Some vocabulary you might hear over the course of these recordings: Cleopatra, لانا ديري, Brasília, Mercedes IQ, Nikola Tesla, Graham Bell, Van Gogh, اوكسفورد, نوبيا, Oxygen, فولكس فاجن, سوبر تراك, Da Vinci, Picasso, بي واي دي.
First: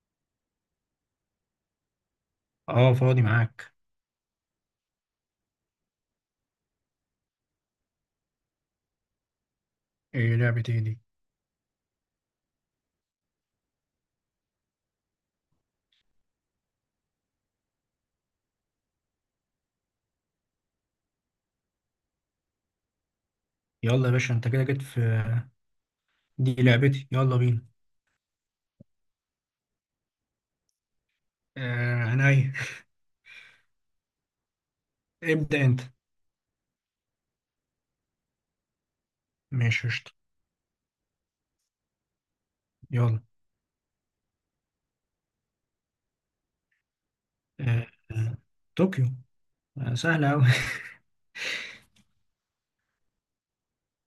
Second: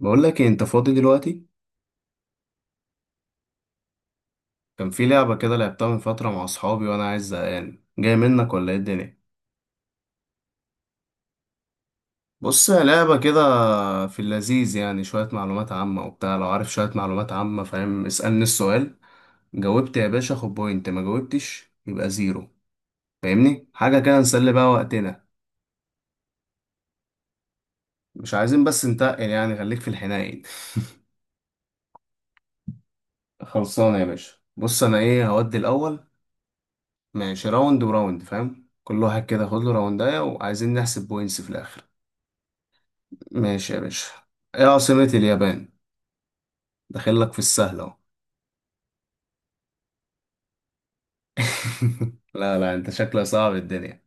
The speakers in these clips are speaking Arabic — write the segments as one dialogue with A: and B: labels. A: بقول لك إيه، انت فاضي دلوقتي؟
B: اه فاضي معاك.
A: كان في لعبة كده لعبتها من فترة مع اصحابي وانا عايز زهقان، جاي منك ولا ايه الدنيا؟
B: ايه لعبة ايه دي؟
A: بص هي لعبة كده، في اللذيذ يعني شوية معلومات عامة وبتاع. لو عارف شوية معلومات عامة فاهم اسألني السؤال. جاوبت يا باشا خد بوينت، ما جاوبتش يبقى زيرو. فاهمني حاجة
B: يلا يا
A: كده
B: باشا، انت
A: نسلي
B: كده
A: بقى
B: جيت في
A: وقتنا.
B: دي لعبتي، يلا بينا.
A: مش عايزين بس نتقل يعني، خليك في الحنين.
B: آه عينيا.
A: خلصانة يا باشا. بص انا ايه، هودي
B: ابدأ انت.
A: الاول. ماشي راوند وراوند فاهم، كل واحد كده خد له
B: ماشي، قشطة.
A: راوندايه، وعايزين نحسب بوينتس في الاخر.
B: يلا.
A: ماشي يا باشا. ايه عاصمة اليابان؟ داخل لك في السهل
B: آه،
A: اهو.
B: آه، طوكيو. آه، سهلة أوي.
A: لا لا انت شكلك صعب الدنيا.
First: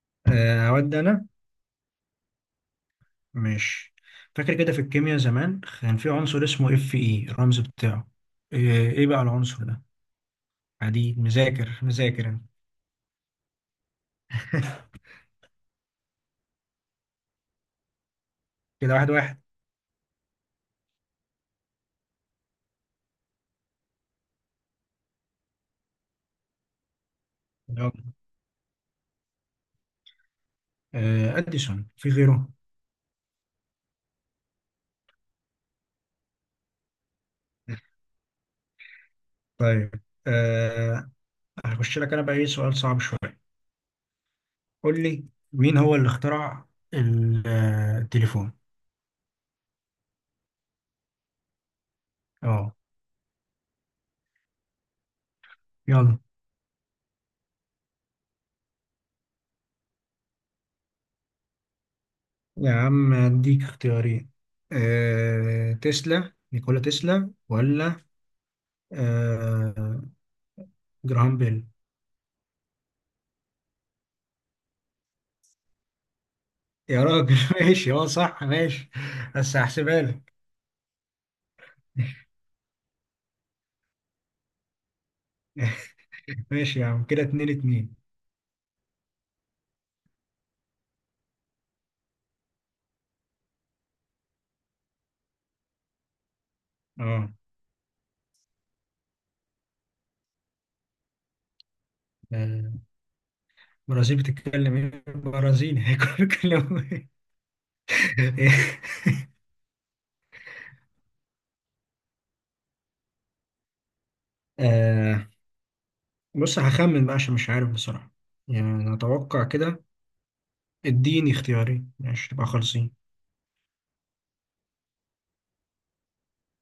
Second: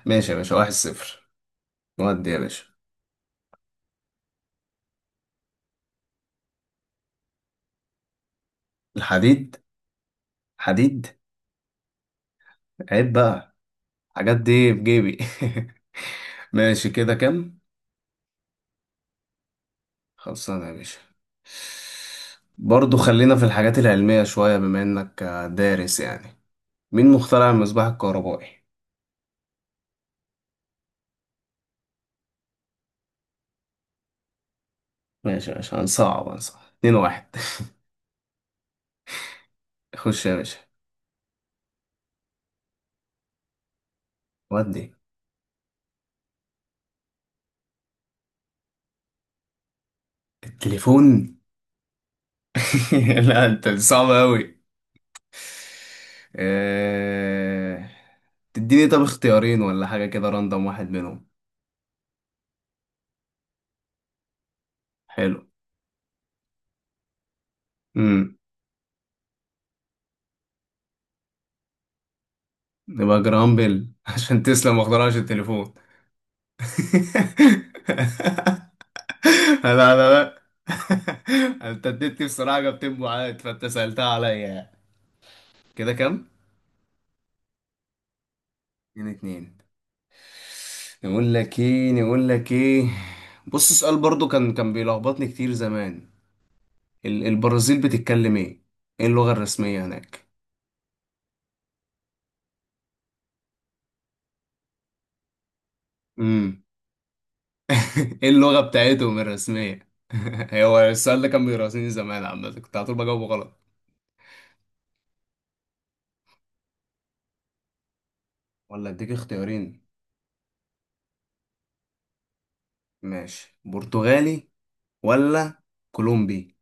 A: ماشي يا باشا،
B: آه،
A: واحد
B: أود أنا.
A: صفر. ودي يا باشا.
B: ماشي. فاكر كده، في الكيمياء زمان كان في عنصر اسمه اف اي الرمز بتاعه، آه ايه بقى
A: الحديد،
B: العنصر ده؟
A: حديد.
B: حديد، مذاكر مذاكر أنا.
A: عيب بقى، الحاجات دي بجيبي. ماشي، كده كام؟
B: كده، واحد واحد.
A: خلصانة يا باشا. برضو خلينا في الحاجات العلمية شوية بما انك دارس يعني. مين مخترع المصباح
B: يلا.
A: الكهربائي؟
B: آه، أديسون، في غيره؟
A: ماشي يا باشا، هنصعب اتنين واحد.
B: طيب.
A: خش يا باشا.
B: آه، هخش لك أنا بقى، ايه سؤال صعب شوية.
A: ودي.
B: قول لي، مين هو اللي اخترع التليفون؟
A: التليفون؟
B: اه.
A: لا انت صعب قوي.
B: يلا.
A: أه... تديني طب اختيارين ولا حاجة كده راندم واحد منهم؟
B: يا عم، اديك اختيارين.
A: حلو.
B: تسلا نيكولا تسلا، ولا
A: امم
B: أه... جراهام بيل؟
A: نبقى جرام بيل عشان تسلم ما اخترعش التليفون.
B: يا راجل ماشي، اه، صح، ماشي. بس
A: لا
B: هحسبها
A: لا
B: لك.
A: لا. انت اديتني بصراحة جبتين بعاد، فانت سألتها عليا يعني. كده كام؟
B: ماشي يا عم، كده اتنين اتنين.
A: اتنين اتنين. نقول لك ايه؟ بص سؤال برضو كان بيلخبطني كتير زمان.
B: اه.
A: البرازيل بتتكلم ايه؟ ايه اللغة الرسمية هناك؟
B: آه، البرازيل بتتكلم ايه؟ برازيلي؟ هيكونوا
A: امم.
B: بيتكلموا ايه؟
A: ايه اللغة بتاعتهم الرسمية؟ هو السؤال ده كان بيراسيني زمان، عامة كنت على طول بجاوبه غلط.
B: آه، بص، هخمن بقى عشان مش عارف بصراحة. يعني
A: ولا
B: أنا
A: اديك
B: أتوقع
A: اختيارين؟
B: كده. اديني اختيارين، ماشي تبقى خالصين.
A: ماشي، برتغالي ولا كولومبي؟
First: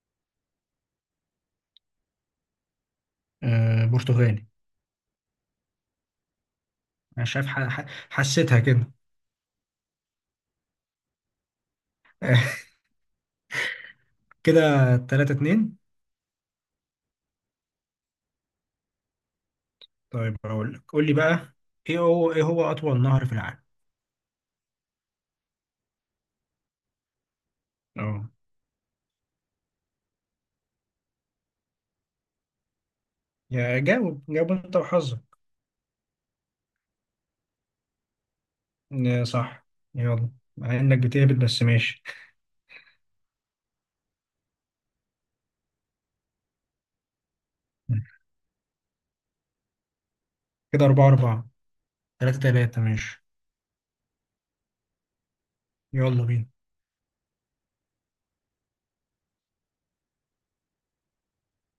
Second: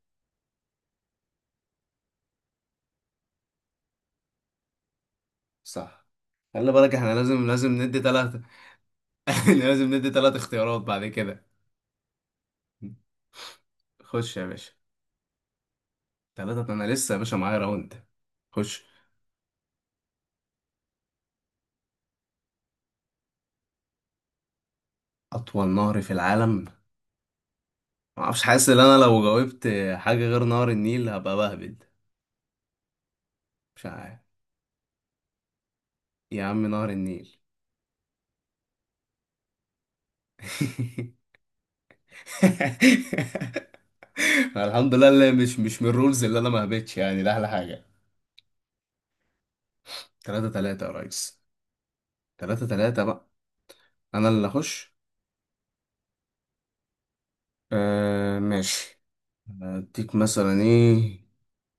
B: آه، برتغالي.
A: صح. خلي بالك احنا
B: انا
A: لازم
B: شايف
A: لازم ندي ثلاثة.
B: حسيتها كده.
A: لازم ندي ثلاث اختيارات بعد كده. خش يا باشا.
B: كده 3-2.
A: ثلاثة، انا لسه يا باشا معايا راوند. خش.
B: طيب، هقول لك، قول لي بقى، ايه هو اطول نهر في العالم؟
A: أطول نهر في العالم؟
B: اه.
A: معرفش، حاسس ان انا لو جاوبت حاجة غير نهر النيل هبقى بهبد.
B: يا،
A: مش عارف،
B: جاوب جاوب انت وحظك.
A: يا عم نهر النيل.
B: آه، صح. يلا. مع انك بتهبط، بس ماشي.
A: الحمد لله اللي مش من الرولز اللي انا ما هبتش، يعني ده احلى حاجة. تلاتة تلاتة
B: كده
A: يا
B: 4
A: ريس.
B: 4 3
A: تلاتة
B: 3
A: تلاتة
B: ماشي.
A: بقى. انا اللي اخش.
B: يلا بينا.
A: آه ماشي. اديك مثلا ايه،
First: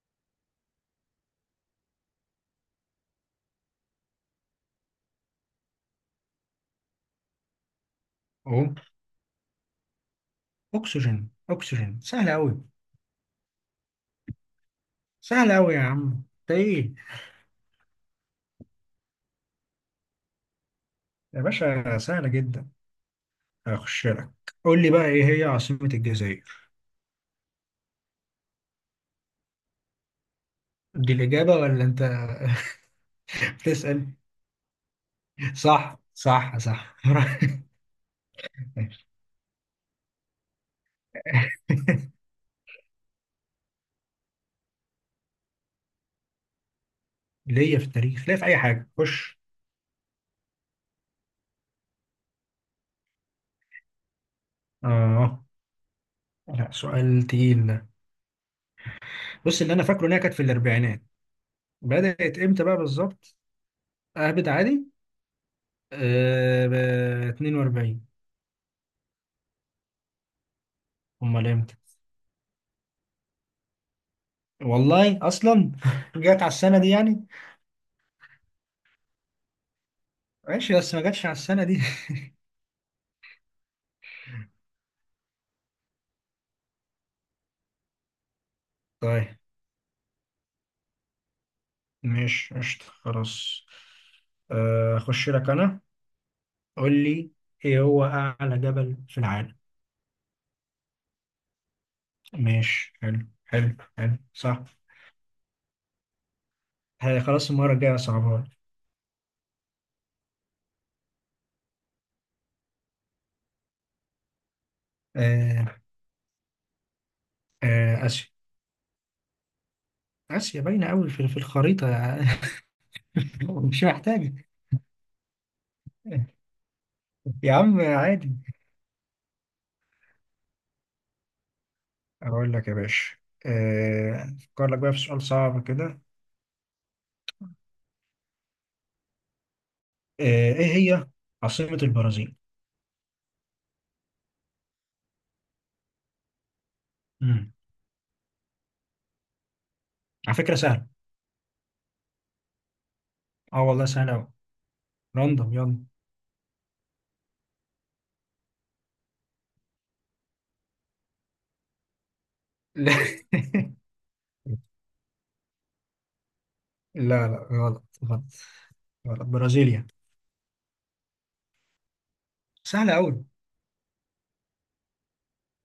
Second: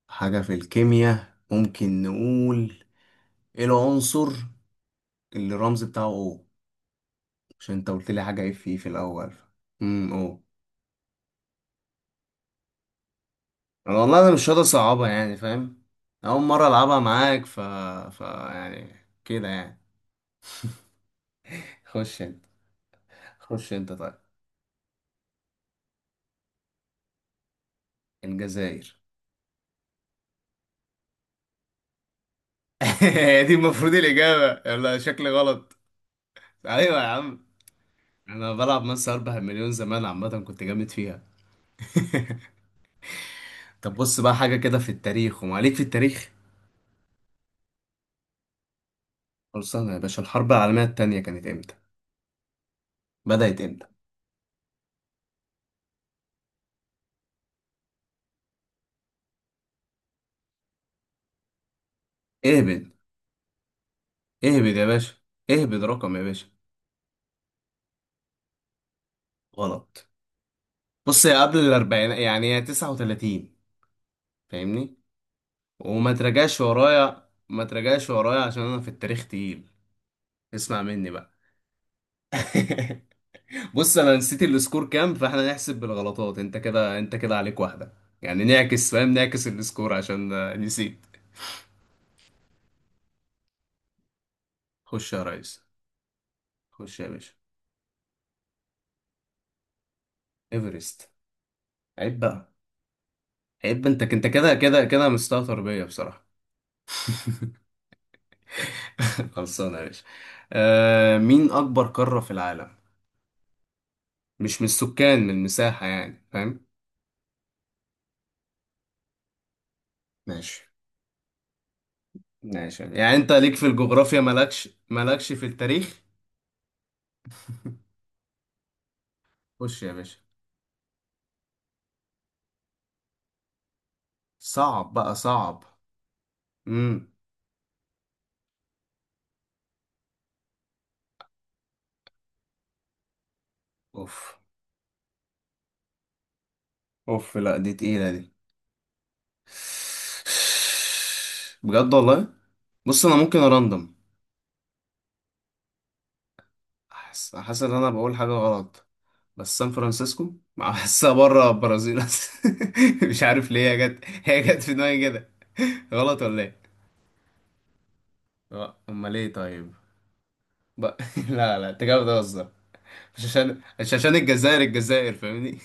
A: حاجة في الكيمياء ممكن نقول، ايه العنصر اللي الرمز بتاعه؟ او عشان انت قلت لي حاجة اف
B: اهو.
A: في E في الاول. او
B: اكسجين، اكسجين، سهل قوي.
A: والله انا مش راضي اصعبها يعني
B: سهل قوي يا
A: فاهم،
B: عم،
A: اول
B: انت
A: مره
B: ايه؟
A: العبها معاك، ف يعني كده يعني.
B: يا باشا،
A: خش
B: سهله
A: انت،
B: جدا.
A: خش انت
B: هخش
A: طيب.
B: لك. قول لي بقى، ايه هي عاصمة الجزائر؟
A: الجزائر.
B: دي الإجابة ولا أنت
A: هي دي المفروض
B: بتسأل؟
A: الاجابه، لا شكلي غلط.
B: صح، صح، صح.
A: ايوه يا عم، انا بلعب مس 4 مليون زمان عامه كنت جامد فيها. طب بص بقى، حاجه كده في التاريخ وما عليك في التاريخ.
B: ليا في التاريخ، ليا في أي حاجة، خش.
A: خلصانه يا باشا، الحرب العالميه التانية كانت امتى؟ بدات امتى؟
B: آه. لا، سؤال تقيل ده. بص، اللي أنا فاكره إنها كانت في الأربعينات. بدأت إمتى بقى
A: اهبد.
B: بالظبط؟ أهبد
A: اهبد
B: عادي.
A: يا باشا. اهبد رقم يا باشا.
B: آه، ب 42.
A: غلط. بص هي
B: أمال
A: قبل
B: إمتى؟
A: الاربعين، يعني هي 39 فاهمني.
B: والله أصلا
A: وما
B: جت على
A: تراجعش
B: السنة دي يعني.
A: ورايا ما تراجعش ورايا عشان انا في التاريخ تقيل.
B: ماشي
A: اسمع
B: بس ما
A: مني
B: جاتش على
A: بقى.
B: السنة دي.
A: بص انا نسيت السكور كام، فاحنا نحسب بالغلطات. انت كده عليك واحدة، يعني نعكس فاهم،
B: طيب،
A: نعكس السكور عشان نسيت.
B: ماشي، قشطة خلاص. آه،
A: خش يا
B: أخش لك
A: ريس،
B: أنا. قول
A: خش يا
B: لي،
A: باشا.
B: ايه هو اعلى جبل في العالم؟
A: ايفرست. عيب بقى.
B: ماشي، حلو حلو
A: عيب انت
B: حلو،
A: انت كده
B: صح.
A: كده كده مستهتر بيا بصراحة.
B: ها، خلاص، المره الجايه صعبها.
A: خلصانة يا باشا. مين اكبر قارة في العالم؟ مش من السكان، من
B: آه.
A: المساحة يعني فاهم.
B: آه، اسيا. اسيا
A: ماشي.
B: باينه قوي في الخريطه.
A: ماشي يعني، انت ليك في
B: مش
A: الجغرافيا،
B: محتاجه.
A: مالكش في التاريخ.
B: يا عم، عادي.
A: خش يا باشا.
B: اقول لك يا باشا. آه، افكر لك
A: صعب
B: بقى في
A: بقى
B: سؤال
A: صعب.
B: صعب كده.
A: امم
B: آه، ايه هي عاصمه البرازيل؟
A: اوف اوف.
B: امم
A: لا دي تقيلة دي.
B: على فكره، سهله.
A: بجد والله. بص انا ممكن
B: اه والله
A: اراندم.
B: سهله قوي. راندوم، يلا.
A: احس ان انا بقول حاجة غلط، بس سان فرانسيسكو. بحسها بره البرازيل اصلا.
B: لا،
A: مش عارف ليه هي جت في دماغي كده. غلط ولا ايه؟
B: لا، لا، غلط، غلط.
A: لا، امال
B: غلط،
A: ايه طيب؟
B: برازيليا.
A: بقى. لا لا، انت كده بتهزر.
B: سهله قوي.
A: مش عشان الجزائر فاهمني.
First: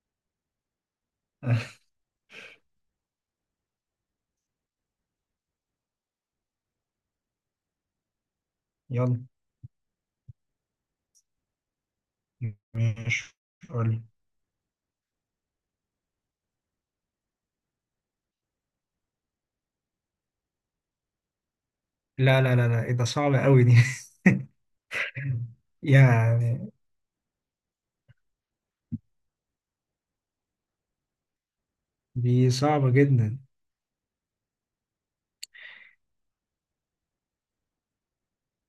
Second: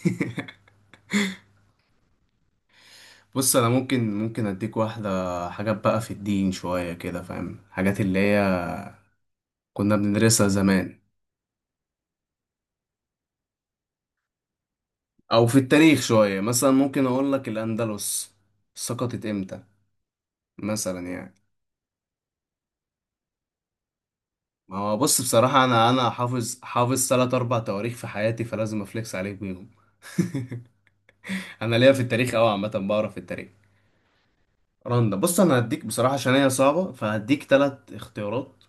A: بص انا ممكن اديك واحده، حاجات بقى في الدين شويه كده فاهم، حاجات اللي هي
B: يلا.
A: كنا بندرسها زمان.
B: ماشي. قولي.
A: او في التاريخ شويه، مثلا ممكن اقول لك الاندلس سقطت امتى مثلا يعني.
B: لا، لا، لا، لا، ايه ده؟ صعب قوي دي.
A: ما هو بص بصراحه، انا حافظ
B: يعني.
A: حافظ ثلاث اربع تواريخ في حياتي، فلازم افليكس عليك بيهم. انا ليا في التاريخ قوي
B: دي
A: عامه،
B: صعبة
A: بعرف في
B: جدا.
A: التاريخ. رندا. بص انا هديك بصراحه عشان هي صعبه، فهديك ثلاث اختيارات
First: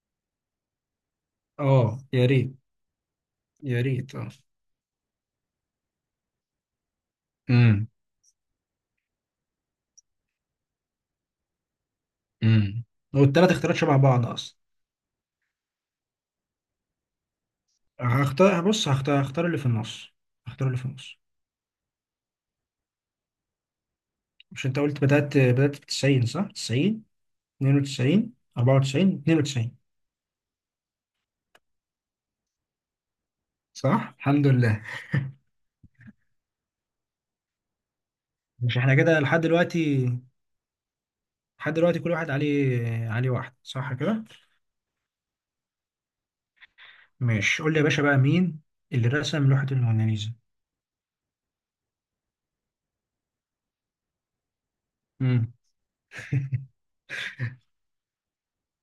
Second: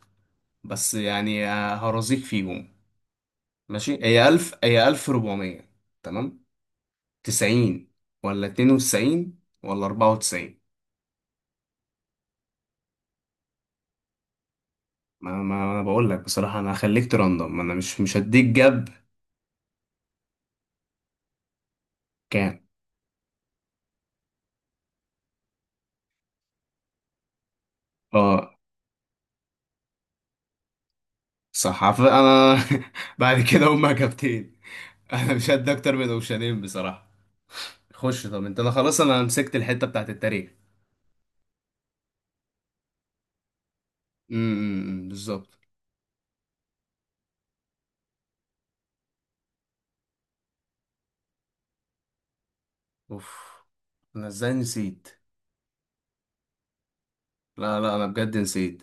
A: بس، يعني
B: اه
A: هرزيك
B: يا ريت.
A: فيهم.
B: يا
A: ماشي،
B: ريت
A: هي
B: اه.
A: 1000 هي 1400 تمام،
B: امم
A: 90 ولا 92 ولا 94؟
B: امم والتلات اختيارات شبه بعض اصلا.
A: ما انا بقول لك بصراحة، انا هخليك ترندم، انا مش هديك
B: هختار،
A: جاب.
B: بص، هختار اللي في النص. هختار اللي في النص.
A: كام؟
B: مش انت قلت بدأت في 90، صح؟ 90 92
A: اه
B: 94، 92.
A: صح، انا بعد كده هما
B: صح، الحمد
A: اجابتين.
B: لله.
A: انا مش هدي اكتر من اوشنين بصراحة. خش طب انت، انا
B: مش احنا
A: خلاص
B: كده
A: انا
B: لحد
A: مسكت الحتة
B: دلوقتي؟
A: بتاعت التاريخ.
B: لحد دلوقتي كل واحد عليه واحد، صح كده؟
A: امم، بالظبط.
B: ماشي، قول لي يا باشا بقى، مين اللي رسم لوحة الموناليزا؟
A: اوف، انا ازاي نسيت؟
B: امم
A: لا لا انا بجد نسيت.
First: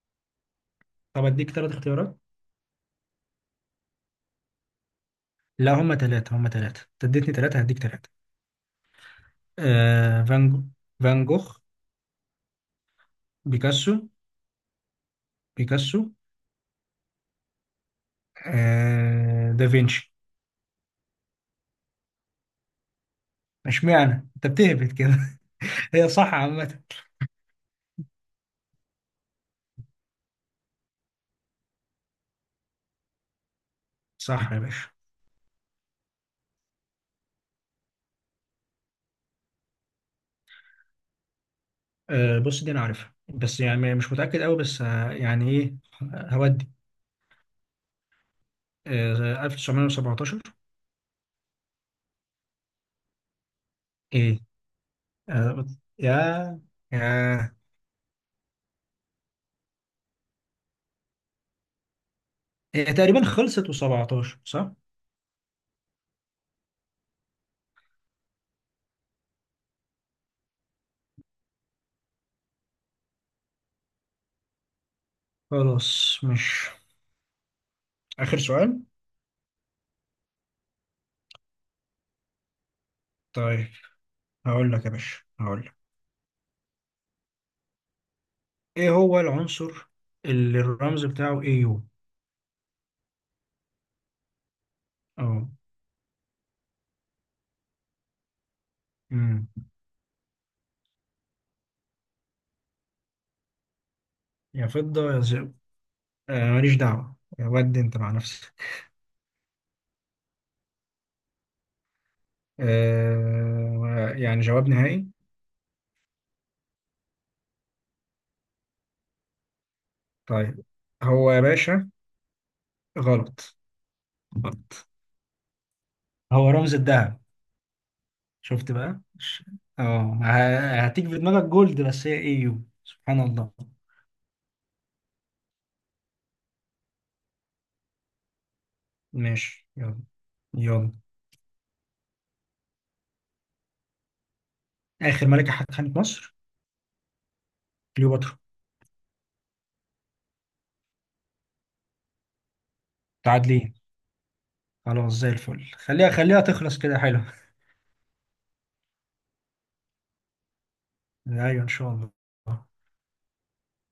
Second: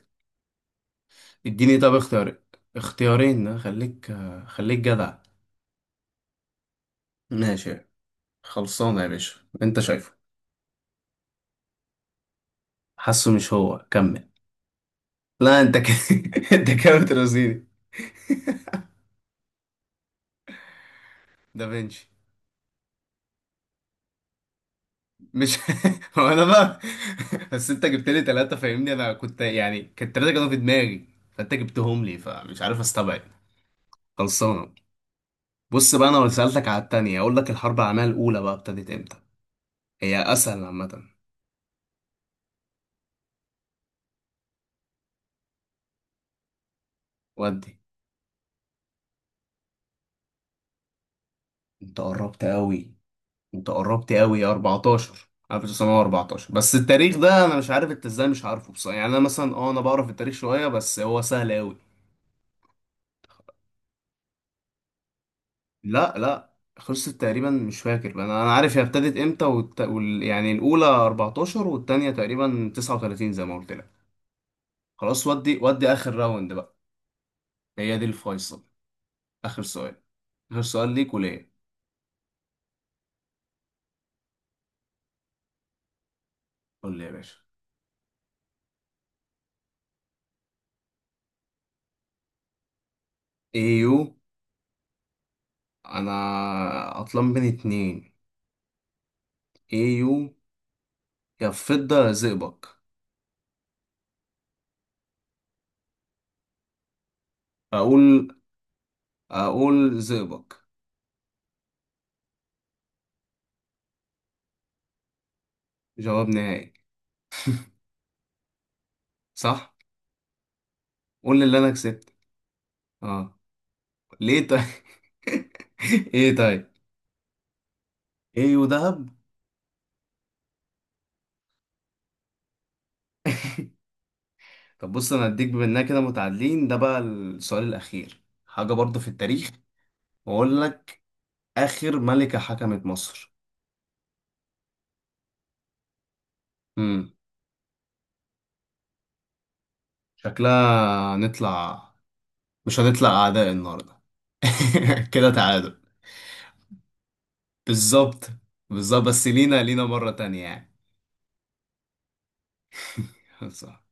B: طب اديك ثلاث
A: اديني طب
B: اختيارات.
A: اختيار، اختيارين خليك، خليك جدع.
B: لا، هما ثلاثة، هما ثلاثة، انت اديتني ثلاثة هديك
A: ماشي
B: ثلاثة.
A: خلصانة يا باشا، انت شايف.
B: آه، فان جوخ.
A: حاسه مش هو
B: بيكاسو.
A: كمل. لا انت
B: بيكاسو.
A: انت كده بترازيني.
B: آه، دافنشي.
A: دافنشي.
B: اشمعنى انت بتهبط كده؟
A: مش.
B: هي
A: هو
B: صح
A: انا بقى.
B: عامة.
A: بس انت جبت لي ثلاثة فاهمني، انا كنت يعني كانت ثلاثة كانوا في دماغي، فانت جبتهم لي فمش عارف استبعد.
B: صح يا
A: خلصانة.
B: باشا.
A: بص بقى، انا لو سألتك على التانية اقول لك الحرب العالمية الاولى بقى ابتدت امتى. هي اسهل عامة.
B: آه، بص، دي انا عارفها، بس يعني مش متأكد قوي، بس يعني ايه. هودي.
A: ودي.
B: آه، 1917.
A: انت قربت قوي انت قربت
B: ايه.
A: قوي يا 14
B: آه، يا
A: 1914. بس
B: يا
A: التاريخ ده انا مش عارف انت ازاي مش عارفه بصراحة، يعني انا مثلا انا بعرف التاريخ شوية بس هو سهل قوي.
B: هي تقريبا خلصت و17، صح.
A: لا لا، خلصت تقريبا مش فاكر، انا عارف هي ابتدت امتى يعني الاولى 14 والتانية تقريبا 39 زي ما قلت لك. خلاص، ودي
B: خلاص،
A: اخر راوند
B: مش.
A: بقى. هي دي
B: آخر
A: الفيصل.
B: سؤال.
A: اخر سؤال. اخر سؤال ليك وليه.
B: طيب، هقول لك يا باشا، هقول لك.
A: قول لي يا باشا.
B: إيه هو العنصر اللي الرمز بتاعه اي يو؟
A: ايو.
B: أه.
A: انا عطلان بين اتنين.
B: أمم.
A: ايو، يا فضة يا زئبق.
B: يا فضة يا ذهب. آه، ماليش دعوة، ودي أنت مع
A: اقول
B: نفسك.
A: اقول زئبق.
B: آه، يعني جواب نهائي؟
A: جواب نهائي. صح.
B: طيب. هو
A: قول
B: يا
A: لي اللي انا
B: باشا.
A: كسبت. اه،
B: غلط.
A: ليه طيب؟
B: غلط.
A: ايه
B: هو
A: طيب؟
B: رمز الذهب.
A: ايو،
B: شفت
A: دهب.
B: بقى. هتيجي في دماغك جولد، بس هي اي يو، سبحان الله.
A: طب بص، انا هديك بما اننا كده متعادلين، ده بقى السؤال الاخير، حاجه برضه في التاريخ،
B: ماشي، يلا.
A: واقول
B: يلا.
A: لك. اخر ملكه حكمت مصر.
B: آخر ملكة حكمت مصر؟
A: امم.
B: كليوباترا.
A: شكلها هنطلع، مش هنطلع اعداء
B: متعادلين.
A: النهارده.
B: خلاص،
A: كده
B: زي الفل،
A: تعادل.
B: خليها خليها تخلص كده، حلو.
A: بالظبط. بالظبط، بس لينا مره تانية يعني.
B: ايوه، ان شاء الله.
A: صح.